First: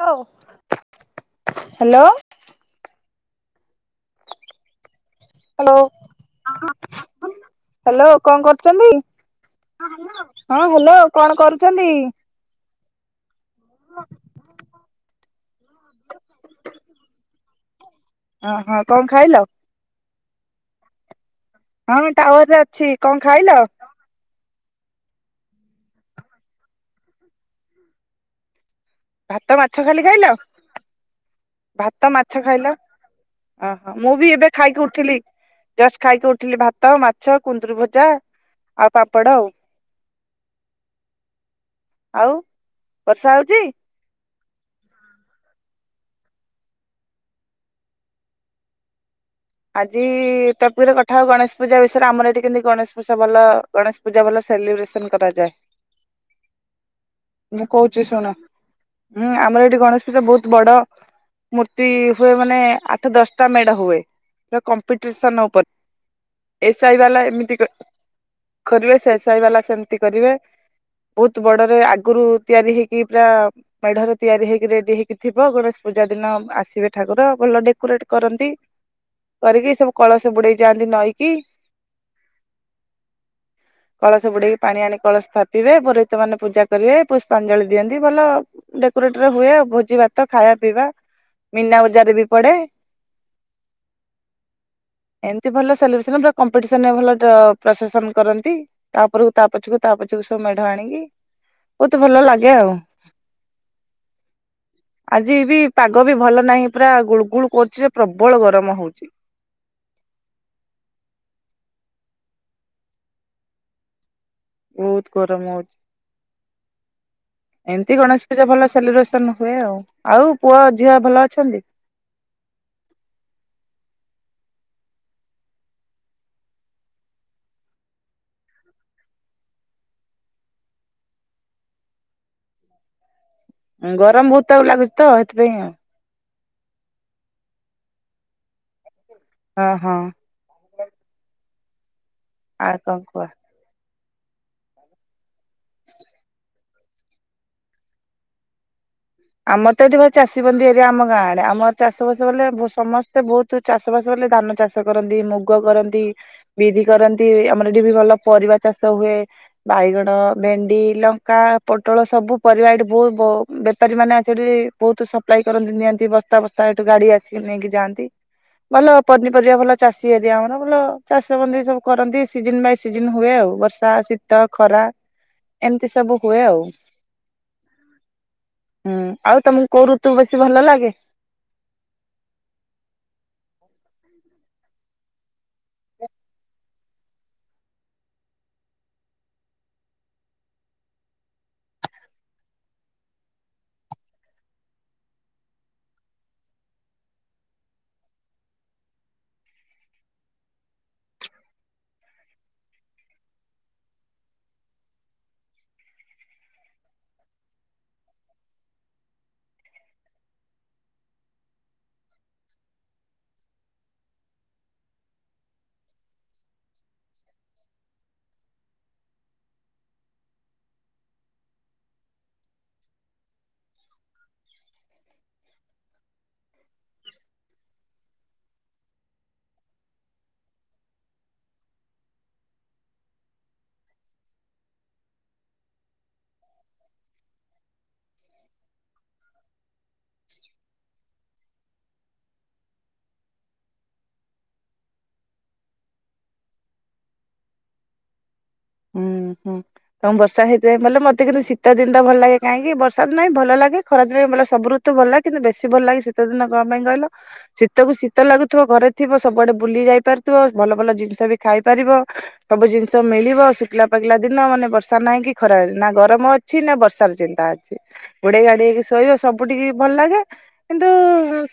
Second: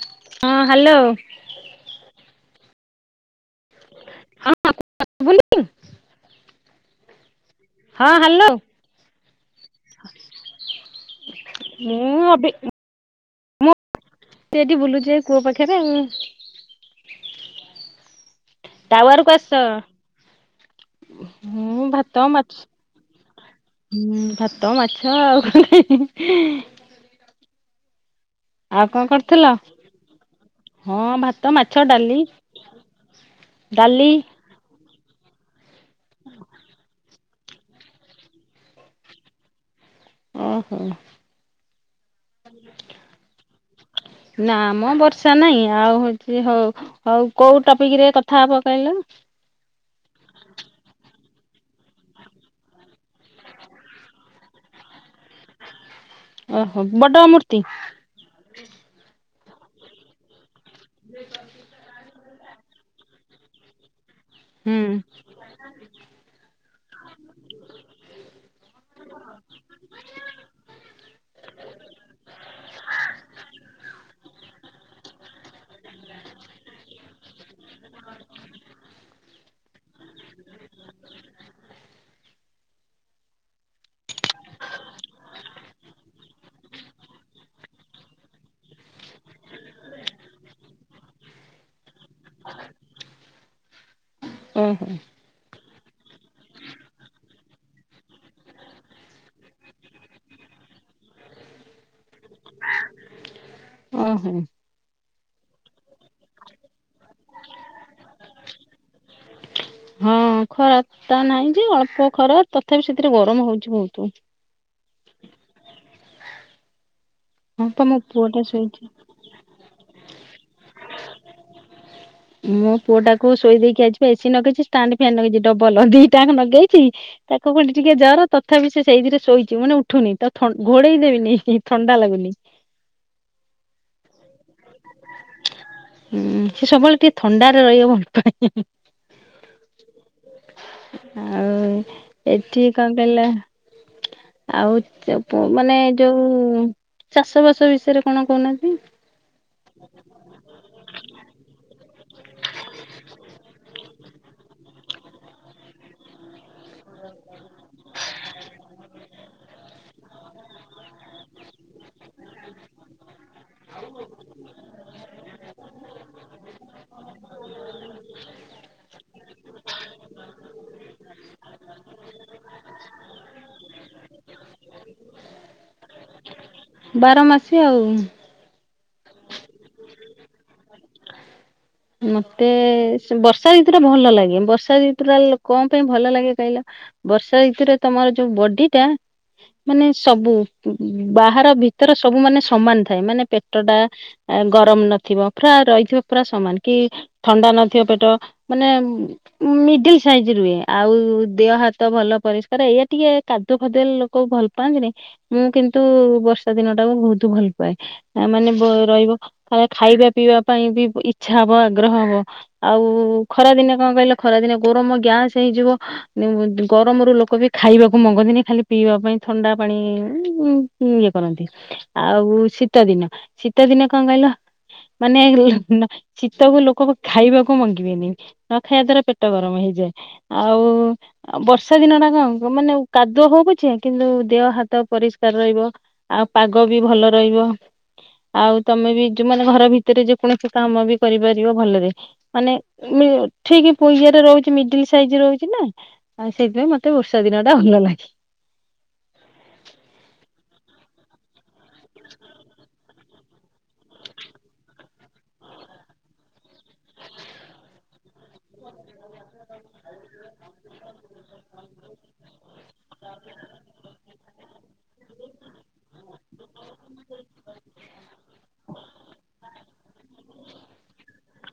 ହଉ। ହଁ hello. Hello. Hello [inaudible] hello କଣ କରୁଛନ୍ତି? ହଁ ହ୍ୟାଲୋ କଣ କରୁଛନ୍ତି? ମୁଁ ଅବି ସେଠି ବୁଲୁଛି ଏ କୂଅ ପାଖରେ। ଓ ହଁ କଣ ଟାୱାର କୁ ଖାଇଲ? ଆସ ହଁ ମୁଁ ଭାତ ଟାୱାର ମାଛ ରେ ଅଛି, କଣ ଖାଇଲ? ହୁଁ, ଭାତ, ମାଛ ଆଉ କଣ ଖାଇବି? ଆଉ କଣ କର ଭାତ, ମାଛ ଖାଲି ଖାଇଲ? ହଁ ଭାତ, ମା ଭାତ, ମାଛ ଖାଇଲ, ଓହୋ, ଡାଲି ମୁଁ ବି ଏବେ ଖାଇକି ଉଠିଲି ଜଷ୍ଟ ଖାଇକି ଉଠିଲି, ଭାତ‌ ଆଉ ମା ଛ, କୁନ୍ଦୁରି ଭଜା ଆଉ ପାମ୍ପଡ଼ ଆଉ। ଓହୋ। ଆଉ ବର୍ଷା ହଉଛି? ନା ମୋ ବର୍ଷା ନାହିଁ, ଆଉ ହଉଛି ହଉ ହଉ କୋଉ ଟପିକ୍ ରେ କଥା ହବ କହିଲ? ଆଜି ଟପିକ୍ ରେ କଥା ହଉ ଗଣେଶ ପୂଜା ବିଷୟରେ ଆମର ଏଠି କେମିତି ଗଣେଶ ପୂଜା ଭଲ ଗଣେଶ ପୂଜା ଭଲ ସେଲିବ୍ରେସନ୍ କରାଯାଏ। ଓହୋ ବଡ ମୂର୍ତ୍ତି ମୁଁ କହୁଛି ଶୁଣ ହୁଁ, ଆମର ଏଇଠି ଗଣେଶ ସେଟା ବହୁତ ବଡ ମୂର୍ତ୍ତି ହୁଏ ମାନେ ଆଠ ଦଶଟା ମେଢ ହୁଏ। ସେ ହୁଁ କମ୍ପିଟିସନ ହବ। ଏ ସାଇ ବାଲା ଏମିତି କ କରିବେ ସେ ସାଇ ବାଲା ସେମିତି କରିବେ। ବହୁତ ବଡରେ ଆଗରୁ ତିଆରି ହେଇକି ପ୍ରା ମେଢରେ ତିଆରି ହେଇକି ରେଡି ହେଇକି ଥିବ, ଗଣେଶ ପୂଜା ଦିନ ଆସିବେ ଠାକୁର ଭଲ ଡେକୋରେଟ୍ କରନ୍ତି। କରିକି ସବୁ କଳସ ବୁଡେଇ ଯାଆନ୍ତି ନଈକି। କଳସ ବୁଡେଇ ପାଣି ଆଣି କଳସ ଥାପିବେ, ପୁରୋହିତ ମାନେ ପୂଜା କରିବେ, ପୁଷ୍ପାଞ୍ଜଳି ଦିଅନ୍ତି। ଭଲ ଡେକୋରେଟ ରେ ହୁଏ ଭୋଜି ଭାତ ଖାଇବା ପିଇବା, ମିନା ବଜାର ବି ପଡେ। ଓ ହଁ। ଏମତି ଭଲ ସେଲିବ୍ରେସନ୍ ପୁରା କମ୍ପିଟିସନ ଭଲ ଟା ପ୍ରଶେସନ୍ କରନ୍ତି। ତା ପୁରୁ ତାପଛକୁ ତାପଛକୁ ସବୁ ମେଢ ଆଣିକି ବହୁତ ଭଲ ଲାଗେ ଆଉ। ଓହୋ। ଆଜି ବି ପାଗ ବି ଭଲ ନାହିଁ, ପୁରା ଗୁଳୁ ଗୁଳୁ କରୁଛି ଯେ ପ୍ରବଳ ଗରମ ହଉ ହଁ ଖରା ଟା ନାହିଁ ଯେ ଅଳ୍ପ ଖରା। ତଥାପି ସେଥିରେ ଗରମ ହଉଚି ବହୁତୁ। ବହୁତ ଗରମ ହଉଛି। ହଁ ପା ମୋ ଏମତି ଗଣେଶ ପୁଅ ଟା ପୂଜା ଭଲ ଶୋଇଛି। ସେଲିବ୍ରେସନ୍ ହୁଏ ଆଉ। ଆଉ ପୁଅ ଝିଅ ଭଲ ଅଛନ୍ତି? [inaudible] ମୋ ପୁଅ ଟାକୁ ଶୋଇ ଦେଇକି ଆଇଛି ଯେ ଏସି ନଗେଇଛି, ଷ୍ଟାଣ୍ଡ ଫ୍ୟାନ୍ ନଗେଇଚି ଡବଲ୍ ଦି ଟାଙ୍କ ନଗେଇଛି। ତାକୁ ପୁଣି ଟିକେ ଜର ତଥାପି ସେ ସେଇଥିରେ ଶୋଇଛି ମାନେ ଉଠୁନି, ତ ଥଣ୍ଡ, ଘୋଡେଇ ଦେଇନି କି ଥଣ୍ଡା ଲାଗୁନି। ଉଁ, ଗରମ ବହୁତ ତାକୁ ଲାଗୁଛି ତ ସେଥିପାଇଁ ଆଉ। ହୁଁ ସେ ସବୁବେଳେ ଟିକେ ଥଣ୍ଡାରେ ରହିବାକୁ ଭଲ ପାଏ। ହଁ ହଁ। ଆଉ ଏଠି ଆଉ କଣ କୁହ? କହିଲ? ଆଉ ଚ ପ ମାନେ ଯୋଉ ଚାଷ ବାସ ବିଷୟରେ କଣ କହୁନାହାନ୍ତି? ଆମର ତ ଏଠି ଭଇ ଚାଷୀିବନ୍ଦୀ ଏରିଆ ଆମ ଗାଁଆଡେ ଆମର ଚାଷ ବାସ ବଲେ ସମସ୍ତେ ବହୁତ ତୁ ଚାଷ ବାସ କଲେ ଧାନ ଚାଷ କରନ୍ତି ମୁଗ କରନ୍ତି ବିରି କରନ୍ତି ଆମର ଏଠି ବି ଭଲ ପରିବା ଚାଷ ହୁଏ। ବାଇଗଣ ଭେଣ୍ଡି ଲଙ୍କା ପୋଟଳ ସବୁ ପରିବା ଏଠି ବହୁ ବହୁତ ବେପ୍ ବେପାରୀ ମାନେ ଆସି ବହୁତ ସପ୍ଲାଇ କରନ୍ତି ନିଅନ୍ତି ବସ୍ତା ବସ୍ ସ୍ତା ଏଠୁ ଗାଡି ଆସିକି ନେଇକି ଯାଆନ୍ତି ଭଲ ପନିପରିବା ଭଲ ଚାଷୀ ଏରିଆ ଆମର ଭଲ ଚାଷବନ୍ଦୀ ସବୁ କରନ୍ତି ସିଜନ ବାଇ ସିଜନ ହୁଏ ଆଉ ବର୍ଷା ସି ତ ଖରା ଏମିତି ସବୁ ହୁଏ ଆଉ। ବାର ମାସି ଆଉ। ହୁଁ ଆଉ ତମକୁ କୋଉ ଋତୁ ବେଶୀ ଭଲ ଲାଗେ। ମତେ ଶୁ ବର୍ଷା ଋତୁ ଟା ଭଲ ଲାଗେ ବର୍ଷା ଋତୁ ଟା କଣ ପାଇଁ ଭଲ ଲାଗେ କହିଲ? ବର୍ଷା ଋତୁରେ ତମର ଯୋଉ ବଡି ଟା। ମାନେ ସବୁ ବାହାର ଭିତର ସବୁ ମାନେ ସମାନ ଥାଏ ମାନେ ପେଟ ଟା ଗରମ ନଥିବ ପୁରା ରହିଥିବ ପୁରା ସମାନ କି? ଥଣ୍ଡା ନଥିବ ପେଟ ମାନେ ମିଡିଲ ସାଇଜ ରୁହେ ଆଉ ଦେହ ହାତ ଭଲ ପରିଷ୍କାର ଏଇଆ ଟିକେ କାଦୁ ଫାଦୁଅ ଲୋକ ଭଲ ପାଆନ୍ତିନି ମୁଁ କିନ୍ତୁ ବର୍ଷା ଦିନ ଟା ମୁ ବହୁତ ଭଲ ପାଏ। ମାନେ ବୋ ରହିବ ଖାଇବା ପିଇବା ପାଇଁ ବି ଇଚ୍ଛା ହବ ଆଗ୍ରହ ହବ। ଆଉ ଖରା ଦିନେ କଣ କହିଲ? ଖରା ଦିନେ ଗରମ ଗ୍ୟାସ ହେଇଯିବ। ଗରମରୁ ଲୋକ ବି ଖାଇବାକୁ ମଗନ୍ତିନି ଖାଲି ପିଇବା ପାଇଁ ଥଣ୍ଡା ପାଣି ହଁ ଇଏ କରନ୍ତି। ଆଉ ଶୀତ ଦିନ ଶୀତ ଦିନ କଣ କହିଲ? ମାନେ ଶୀତକୁ ଲୋକ ଖାଇବାକୁ ମଙ୍ଗିବେନି। ନ ଖାଇବା ଦ୍ଵାରା ପେଟ ଗରମ ହେଇଯାଏ। ଆଉ ଆଉ ବର୍ଷା ଦିନ ଟା କଣ ମାନେ କାଦୁଅ ହଉ ପଛେ କିନ୍ତୁ ଦେହ ହାତ ପରିଷ୍କାର ରହିବ। ଆଉ ପାଗ ବି ଭଲ ରହିବ ଆଉ ତମେ ବି ଯୋଉ ମାନେ ଘର ଭି ଭିତରେ ଯେ କୌଣସି କାମ ବି କରିପାରିବ ଭଲରେ। ମାନେ ଠିକ ପଇଶା ରେ ରହୁଛି। ମିଡିଲ ସାଇଜରେ ରହୁଛି ନା ଆଉ ସେଇଥିପାଇଁ ମତେ ବର୍ଷା ଦିନ ଟା ଭଲ ଲାଗେ। ହୁଁ ହୁଁ। ହଁ ବର୍ଷାହେଥିପାଇଁ ପାଇଁ ଭଲ ମତେ କିନ୍ତୁ ଶୀତ ଦିନ ତ ଭଲ ଲାଗେ କାହିଁକି ବର୍ଷା ନାଇଁ ଭଲ ଲାଗେ ଖରା ବେ ସବୁ ରୁ ତୁ ଭଲ କିନ୍ତୁ ବେଶୀ ଭଲ ଲାଗେ ଶୀତ ଦିନ କ ପାଇଁ କହିଲ? ଶୀତକୁ ଶୀତ ଲାଗୁଥିବ ଘରେ ଥିବ ସବୁଆଡେ ବୁଲି ଯାଇ ପାରୁଥିବ ଭଲ ଭଲ ଜିନିଷ ବି ଖାଇ ପାରିବ। ସବୁ ଜିନିଷ ମିଳିବ। ଶୁଖିଲା ପାଗିଲା ଦିନ ମାନେ ବର୍ଷା ନାହିଁ କି ଖରା ନା ଗରମ ଅଛି ନା ବର୍ଷାର ଚିନ୍ତା ଅଛି। ଘୋଡେଇ ଗାଡେଇକି ଶୋଇବ ସବୁ ଟିକେ ଭଲ ଲାଗେ। କିନ୍ତୁ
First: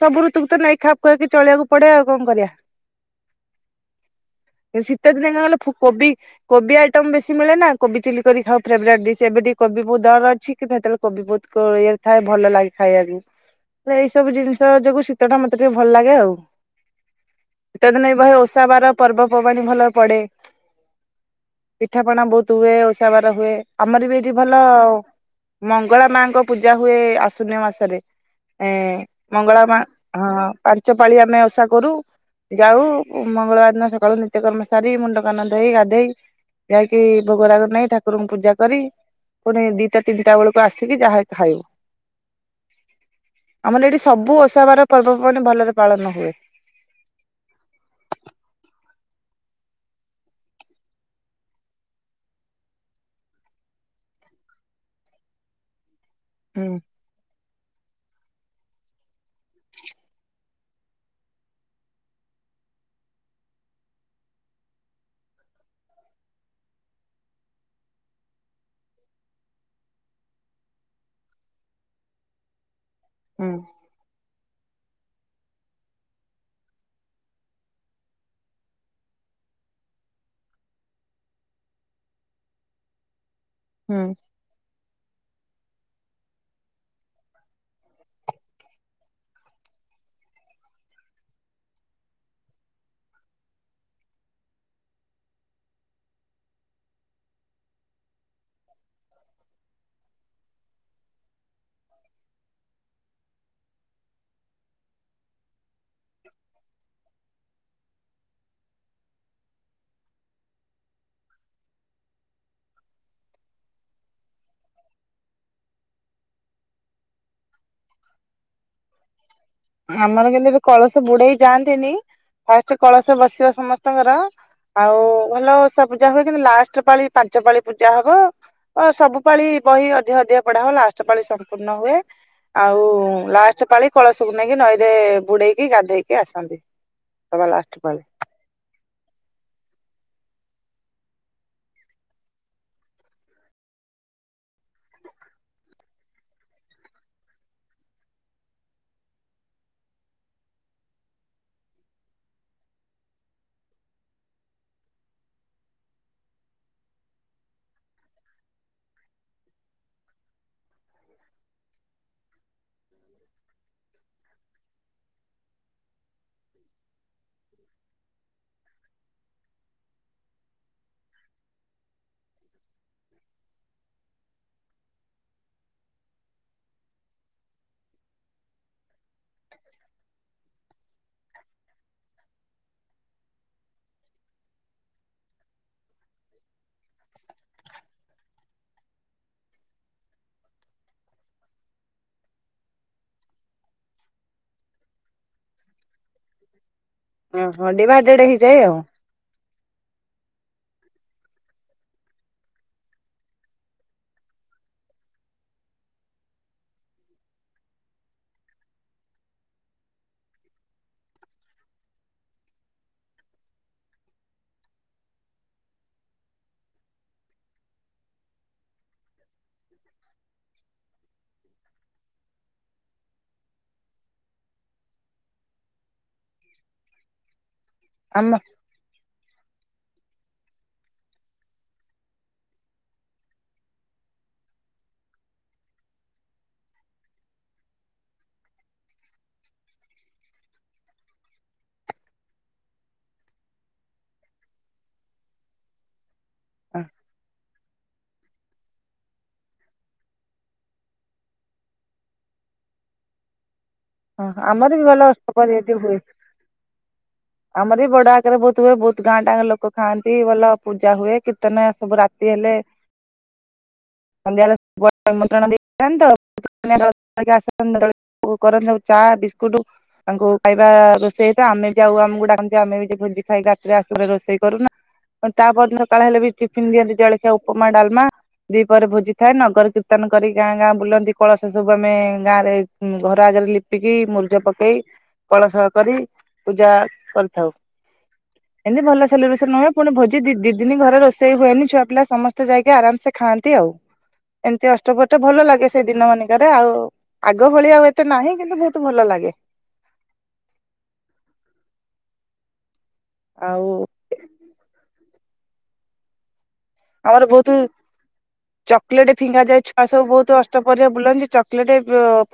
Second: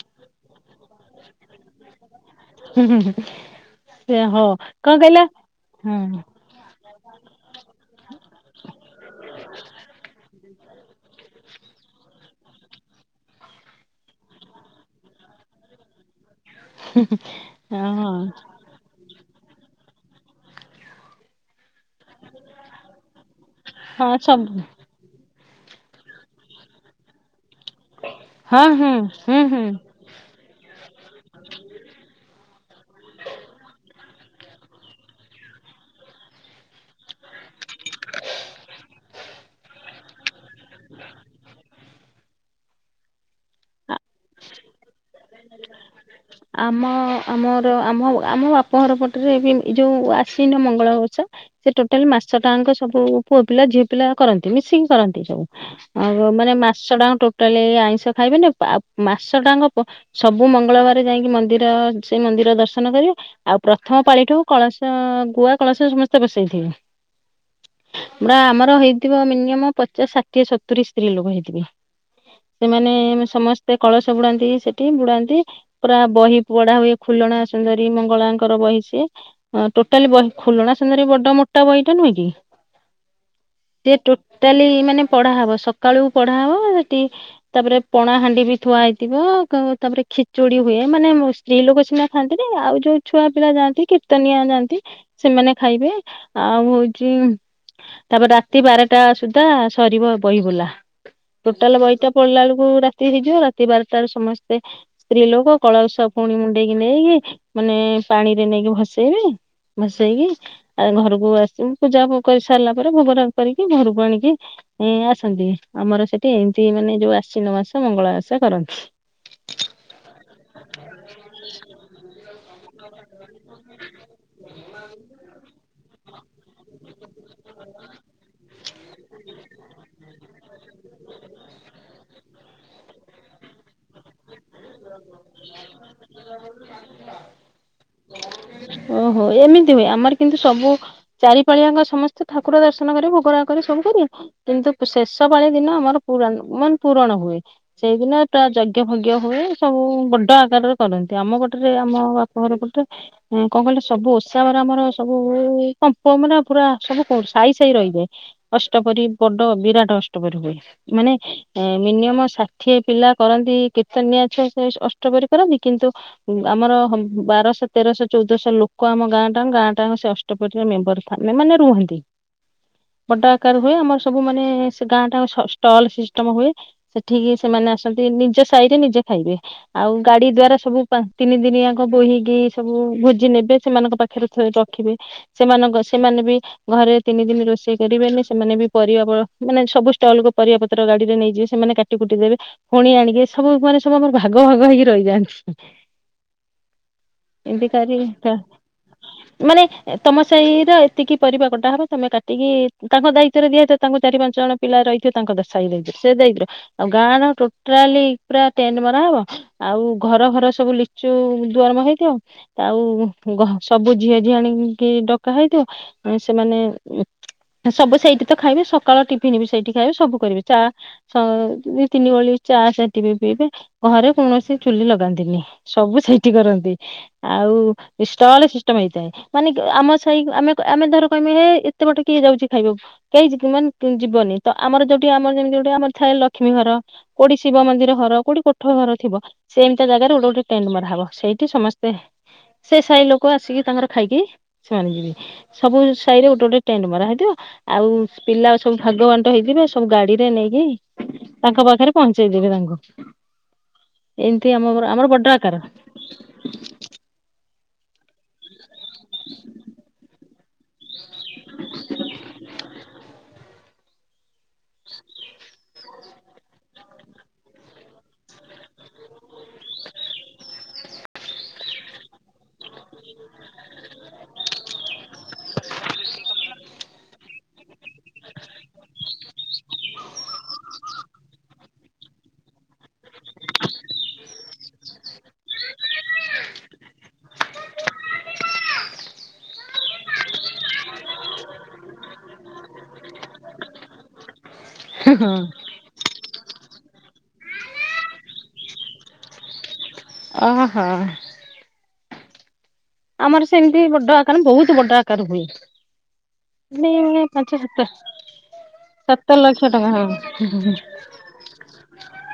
ସବୁ ଋତୁକୁ ନେଇକି ଖାପ୍ ଖୁଆଇକି କରି ଚଳିବାକୁ ପଡେ ଆଉ କଣ ହୁଁ ହୁଁ। କରିବା। ଶୀତ ଦିନେ କଣ କହିଲ ଫୁ ହଁ କୋବି କୋବି ଆଇଟମ୍ ବେଶୀ ମିଳେ ନା କୋବି ଚିଲି କରି ଖାଉ ଫେବାରାଟ ଡିସ୍ ଏବେ କୋବିଟିକେ ବହୁତ ଦର ଅଛି। କିନ୍ତୁ ସେତବେଳେ କବି ବୋହୁତ୍ ଇଏରେ ଥାଏ। ଭଲ ଲାଗେ ଖାଇବାକୁ। ଏଇ ସବୁ ଜିନିଷ ଯୋଗୁ ଶୀତ ଟା ମତେ ଟିକେ ଭଲ ଲାଗେ ଆଉ। ହୁଁ ହୁଁ ହଁ। ଓଷାବାର ପର୍ବପର୍ବାଣି ଭଲ ପଡ଼େ। ପିଠାପଣା ବହୁତ ହୁଏ, ଓଷାବାର ହୁଏ, ଆମର ହଁ ବି ଏଠି ଭଲ ସବୁ ମଙ୍ଗଳା ମାଙ୍କ ପୂଜା ହୁଏ ଆଶ୍ୱିନ ମାସରେ, ହଁ ଏ ହୁଁ ହୁଁ ମଙ୍ଗଳା ହୁଁ। ମା ହଁ ପାଞ୍ଚ ପାଳି ଆମେ ଓଷା କରୁ। ଯାଉ ମଙ୍ଗଳବାର ଦିନ ସକାଳୁ ନିତ୍ୟକର୍ମ ସାରି ମୁଣ୍ଡକାନ ଧୋଇ ଗାଧେଇ ଯାାଇକି ଭୋଗରାଗ ନେଇ ଠାକୁରଙ୍କୁ ପୂଜା କରି ପୁଣି ଦିଟା ତିନିଟା ବେଳକୁ ଆସିକି ଯାହା ଖାଇବୁ, ଆମର ଏଠି ସବୁ ଓଷାବାର ପର୍ବପର୍ବାଣୀ ଭଲରେ ପାଳନ ହୁଏ। ଆମ ଆମର ଆମ ଆମ ବାପ ଘର ପଟରେ ବି ଏ ଯୋଉ ଆଶ୍ୱିନ ମଙ୍ଗଳା ଓଷା ସେ ଟୋଟାଲ ମାସ ଟାଆଙ୍କ ସବୁ ପୁଅ ପିଲା ଝିଅ ପିଲା କରନ୍ତି ମିଶିକି କରନ୍ତି ସବୁ। ଆଉ ମାନେ ହୁଁ ମାସ ଟାଙ୍କ ଟୋଟାଲି ଆଇଁଷ ଖାଇବେନି ମାସ ଟାଆଙ୍କ ସବୁ ମୁଁ ମଙ୍ଗଳବାର ଯାଇକି ମନ୍ଦିର ସେ ମନ୍ଦିର ଦର୍ଶନ କରିବେ। ଆଉ ପ୍ରଥମ ପାଳିଠୁ କଳସ ଗୁଆ କଳସ ସମସ୍ତେ ବସେଇଥିବେ। ପୁରା ଆମର ହେଇଥିବ ମିନିଅମ୍ ପଚାଶ ଷାଠିଏ ସତୁରି ସ୍ତ୍ରୀ ଲୋକ ହେଇଥିବେ। ସେମାନେ ହୁଁ ସମସ୍ତେ କଳସ ବୁଡାନ୍ତି। ସେଠି ବୁଡାନ୍ତି, ପୁରା ବହି ପଢା ହୁଏ ଖୁଲଣା ସୁନ୍ଦରୀ ମଙ୍ଗଳାଙ୍କର ବହି ସିଏ। ହଁ ଟୋଟାଲି ବ ଖୋଲଣା ସୁନ୍ଦରୀ ବଡ ମୋଟା ବହିଟା ନୁହେଁ କି? ସିଏ ହୁଁ। ଟୋଟାଲି ମାନେ ପଢାହବ, ସକାଳୁକୁ ପଢାହବ। ତି ତାପରେ ପଣା ହାଣ୍ଡି ବି ଥୁଆ ହେଇଥିବ। ତାପରେ ଖିଚୁଡି ହୁଏ, ମାନେ ସ୍ତ୍ରୀ ଲୋକ ସିନା ଖାଆନ୍ତିନି ଆଉ ଯୋଉ ଛୁଆ ପିଲା ଯାଆନ୍ତି କୀର୍ତ୍ତନିଆ ଯାଆନ୍ତି। ସେମାନେ ଖାଇବେ, ଆଉ ହଉଛି ତାପରେ ରାତି ବାରଟା ସୁଦ୍ଧା ସରିବ ବହି ବୁଲା। ଟୋଟାଲ ବହିଟା ପଳିଲା ବେଳକୁ ରାତି ହେଇଯିବ, ରାତି ବାରଟାରେ ସମ ତେ ସ୍ତ୍ରୀ ଲୋକ କଳସ ପୁଣି ମୁଣ୍ଡେଇକି ନେଇକି ମାନେ ପାଣିରେ ନେଇକି ଭସେଇବେ, ଭସେଇକି ତାପରେ ଘରକୁ ଆସିି ପୂଜା କରି ସାରିଲା ପରେ ଭୋଗରାଗ କରିକି ଘରକୁ ଆଣିକି ଏଁ ଆସନ୍ତି, ଆମର ସେଠି ଏମିତି ମାନେ ଯୋଉ ଆଶ୍ୱିନ ମାସ ମଙ୍ଗଳା ଓଷା କରନ୍ତି। ଆମର କିନ୍ତୁ କଳସ ବୁଡେଇ ଯାଆନ୍ତିନି। ଫାଷ୍ଟ କଳସ ବସିବ ସମସ୍ତଙ୍କର, ଆଉ ଭଲଓଷା ପୂଜା ହୁଏ କିନ୍ତୁ ଲାଷ୍ଟ ପାଞ୍ଚପାଳି ପାଞ୍ଚ ପାଳି ପୂଜା ହବ। ଓ ସବୁ ପାଳି ବହି ଅଧେ ଅଧିକା ପଢା ହବ ଲାଷ୍ଟ ପାଳି ସମ୍ପୂର୍ଣ୍ଣ ହୁଏ। ଆଉ ଲାଷ୍ଟ ପାଳି କଳସକୁ ନେଇକି ନଈରେ ବୁଡେଇକି ଗାଧେଇକି ଆସନ୍ତି, ସବା ଲାଷ୍ଟ ପାଳି। ଓହୋ ଏମିତି ହୁଏ, ଆମର କିନ୍ତୁ ସବୁ ଚାରିପାଳିଆଙ୍କ ସମସ୍ତେ ଠାକୁର ଦର୍ଶନ କରି ଭୋଗରାଗ କରି ସବୁ କରିବେ। କିନ୍ତୁ ଶେଷ ପାଳି ଦିନ ଆମର ପୁରା ମାନେ ପୁରଣ ହୁଏ। ସେଇଦିନ ପ୍ରାୟ ଯଜ୍ଞ ଫଜ୍ଞ ହୁଏ। ସବୁ ବଡ ଆକାରରେ କରନ୍ତି, ଆମ ପଟରେ ଆମ ବାପ ଘରପଟେ କଣ କହିଲେ ସବୁ ଓଷା ବାର ଆମର ସବୁ କମ୍ପ ଫମ୍ପ ମାନେ ପୁରା ସବୁ ସାଇ ସାଇ ରହିଯାଏ। ଅଷ୍ଟପହରୀ ବଡ ବିରାଟ ଅଷ୍ଟପରିହୁଏ। ମାନେ ମିନିଅମ ଷାଠିଏ ପିଲା କରନ୍ତି କୀର୍ତ୍ତନିଆ ଅଷ୍ଟପହରି କରନ୍ତି କିନ୍ତୁ ଆମର ବାରଶ ତେରଶ ଚଉଦଶ ଲୋକ ଆମ ଗାଁ ଟା ଗାଁ ଟା ସେ ଅ ଅଷ୍ଟପରି ମେମ୍ବର ଥାନ୍ତେ ମାନେ ରୁହନ୍ତି। [inaudible] ବଡ ଆକାର ହୁଏ, ଆମର ସବୁ ମାନେ ଗାଁ ଟା ଯାକ ଷ୍ଟଲ ସିଷ୍ଟମ ହୁଏ। ସେଠିକି ସେମାନେ ଆସନ୍ତି। ନିଜ ସାହି ରେ ନିଜେ ଖାଇବେ। ଆଉ ଗାଡି ଦ୍ଵାରା ସବୁ ପା ତିନି ଦିନିଆଙ୍କ ବୋହିକି ସବୁ ଭୋଜି ନେବେ ସେମାନଙ୍କ ପାଖରେ ରଖିବେ, ସେମାନଙ୍କ ସେମାନେ ବି ଘରେ ତିନି ଦିନ ରୋଷେଇ କରିବେନି। ସେମାନେ ବି ପରିବା, ପ ମାନେ ସବୁ ଷ୍ଟଲକୁୁ ପରିବା ପତ୍ର ଗାଡିରେ ନେଇଯିବେ ସେମାନେ କା କାଟି କୁଟି ଦେବେ, ଫୁଣି ଆଣିକି ସବୁ ମାନେ ସବୁ ଆମର ଭାଗ ଭାଗ ହେଇକି ରହିଯାଆନ୍ତି। ଅ ଏମିତି ହଁ, ଡିିଭାଇଡେଡ୍ କରି ହେଇଯାଏ ଆଉ। ମାନେ ତମ ସାହି ର ଏତିକି ପରିବା କଟା ହବ, ତମେ କାଟିକି, ତାଙ୍କ ଦାୟିତ୍ୱରେ ଦିଆଯା ତାଙ୍କୁ ଚାରି ପାଞ୍ଚ ଜଣ ପିଲା ରହିଥିବେ। ତାଙ୍କୁ ଦଶ [unintelligible] ହେଇ ଦେଇଥିବ ସେ ଦେଇଦ ଆଉ ଗାଁର ଟୋଟାଲି ପୁରା ଟେଣ୍ଡେ ମାରି ମରା ହବ, ଆଉ ଘର ଘର ସବୁ ଲିଚୁ ଦ୍ୱାର ମୁଁହଁ ହେଇଥିବ। ଆଉ ସବୁ ଝିଅ ଝିଆଣିକି ଡକା ହେଇଥିବ, ସେମାନେ ସବୁ ସେଇଠି ତ ଖାଇବେ, ସକାଳ ଟିଫିନ ବି ସେଇଠି ଖାଇବେ, ସବୁ କରିବେ, ଚା ସେ ଦି ତିନି ଓଳି ଚା ସେଟିବି ପିଇବେ। ଘରେ କୌଣସି ଚୂଲି ଲଗାନ୍ତିନି। ସବୁ ସେଇଠି କରନ୍ତି, ଆଉ ଆମ ଷ୍ଟଲ ସି ଷ୍ଟମ ହେଇଥାଏ। ମାନେ ଆମ ସାହି ଆମେ ଆମେ ଧର କହିବୁ ହେ, ଏତେ ଵାଟ କିଏ ଯାଉଛି ଖାଇବାକୁ? କେହି ଯି ମାନେ ଯିବନି, ତ ଆମର ଯୋଉଠି ଆମର ଯେମିତି ଯୋଉଠି ଆମର ଥାଏ ଲକ୍ଷ୍ମୀ ଘର। କୋଉଠି ଶିବ ମନ୍ଦିର ହର, କୋଉଠି କୋ କୋଠ ଘର ଥିବ, ସେମିତିଆ ଜାଗାରେ ଗୋଟେ ଗୋଟେ ଟେଣ୍ଡେ ମରାହେବ। ସେଇଠି ସମସ୍ତେ ସେ ସାହି ଲୋକ ଆସିକି ତାଙ୍କର ଖାଇକି ସେମାନେ ଯିବେ। ସବୁ ସାହି ରେ ଗୋଟେ ଗୋଟେ ଟେଣ୍ଡେ ମରା ହେଇଥିବ ଆଉ ପିଲା ସବୁ ଭାଗବାଣ୍ଟ ହେଇଯିବେ। ସବୁ ଗାଡିରେ ନେଇକି ତାଙ୍କ ପାଖରେ ପହଞ୍ଚେଇ ଦେବେ ତାଙ୍କୁ। ହଁ, ଏମିତି ଆମର ବି ଭଲ ବଡ ଅଷ୍ଟପ୍ରହରୀ ଆକାର ଏଠି ହୁଏ, ଆମର ବି ବଡ ଆ [unintelligible] ବହୁତ ହୁଏ, ବହୁତ ଗାଁ ଟାଙ୍କ ଲୋକ ଖାଆନ୍ତି। ଭଲ ପୂଜା ହୁଏ, କୀର୍ତ୍ତନିଆ ସବୁ ରାତି ହେଲେ [unintelligible] [unintelligible] ଚା ବିସ୍କୁଟ, ତାଙ୍କୁ ଖାଇବା ରୋଷେଇ ହେଇଥାଏ, ଆମେ ବି ଆଉ ଆମ କୁ ଡାକନ୍ତି ଆମେ ବି ହେଟି ଭୋଜି ଖାଇ ରାତିରେ ଆସୁ, ରୋଷେଇ କରୁନା, ତାପର ଦିନ ସକାଳେ ହେଲେ ବି ଟିଫିନ ଦିଅନ୍ତି ଜଳଖି ସେ ଉପମା ଡାଲମା ଦିପହରେ ଭୋଜି ଥାଏ, ନଗର କୀର୍ତ୍ତନ କରିକି ଗାଁ ଗାଁ ବୁଲନ୍ତି। କଳସ ସବୁ ଆମେ ଗାଁରେ ଘର ଆଗରେ ଲିପି ଲିପିକି ମୁରୁଜ ପକେଇ, କଳସ କରି, ପୂଜା କରିଥାଉ। ଏମିତି ଭଲ ସେଲିବ୍ରେସନ ହୁଏ, ପୁଣି ଭୋଜି ଦିଦି ଦିନ ଘରେ ରୋଷେଇ ହୁଏନି। ଛୁଆ ପିଲା ସମସ୍ତେ ଯାଇକି ଆରମସେ ଖାଆନ୍ତି ଆଉ। ଏମତି ଅଷ୍ଟ ଅଷ୍ଟପ୍ରହରୀ ଟା ହଁ। ଭଲ ଲାଗେ ସେଇ ଦିନ ମାନିକରେ। ଆଉ ଆଗ ଭଳି ଆଉ ଏତେ ନାହିଁ। କିନ୍ତୁ ବହୁତ ଭଲ ଲାଗେ। ଓହୋ। ଆମର ଆଉ ସେମିତି ବଡ ଆକାର। ବହୁତ ବଡ ଆକାର ହୁଏ। [unintelligible] ଚକଲେଟ ସାତ ଫିଙ୍ଗା ଯାଏ। ଲକ୍ଷ ଛୁଆ ଟଙ୍କା ହଁ ସବୁ ବହୁତ ଅଷ୍ଟପ୍ରହରୀରେ ବୁଲନ୍ତି। ଚକ୍ ଲେଟ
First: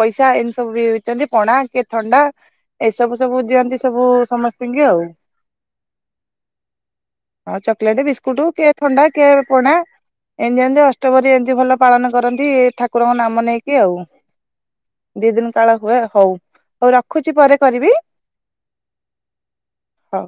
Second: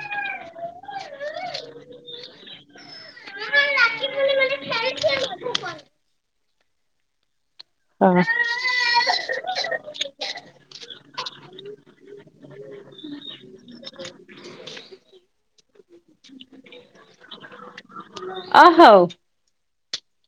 ପଇସା ଏମି ସବୁ ବିଞ୍ଚନ୍ତି। ପଣା କିଏ ଥଣ୍ଡା? ଏଇସବୁ, ସବୁ ଦିଅନ୍ତି ସବୁ ସମସ୍ତିଙ୍କି ଆଉ। ହଁ, ଚ ଚକଲେଟ, ହଁ। ବିସ୍କୁଟ କିଏ ଥଣ୍ଡା? କିଏ ପଣା? ଏମତି ଏମିତି ଅଷ୍ଟପ୍ରହରୀ ଭଲ ପାଳନ କରନ୍ତି। ଠାକୁରଙ୍କ ନାମ ନେଇକି ଆଉ। ଦି ଦିନ କାଳ ହୁଏ। ହଉ, ହଉ ରଖୁଚି ପରେ କରିବି। ଅହୋଉ। ହଉ।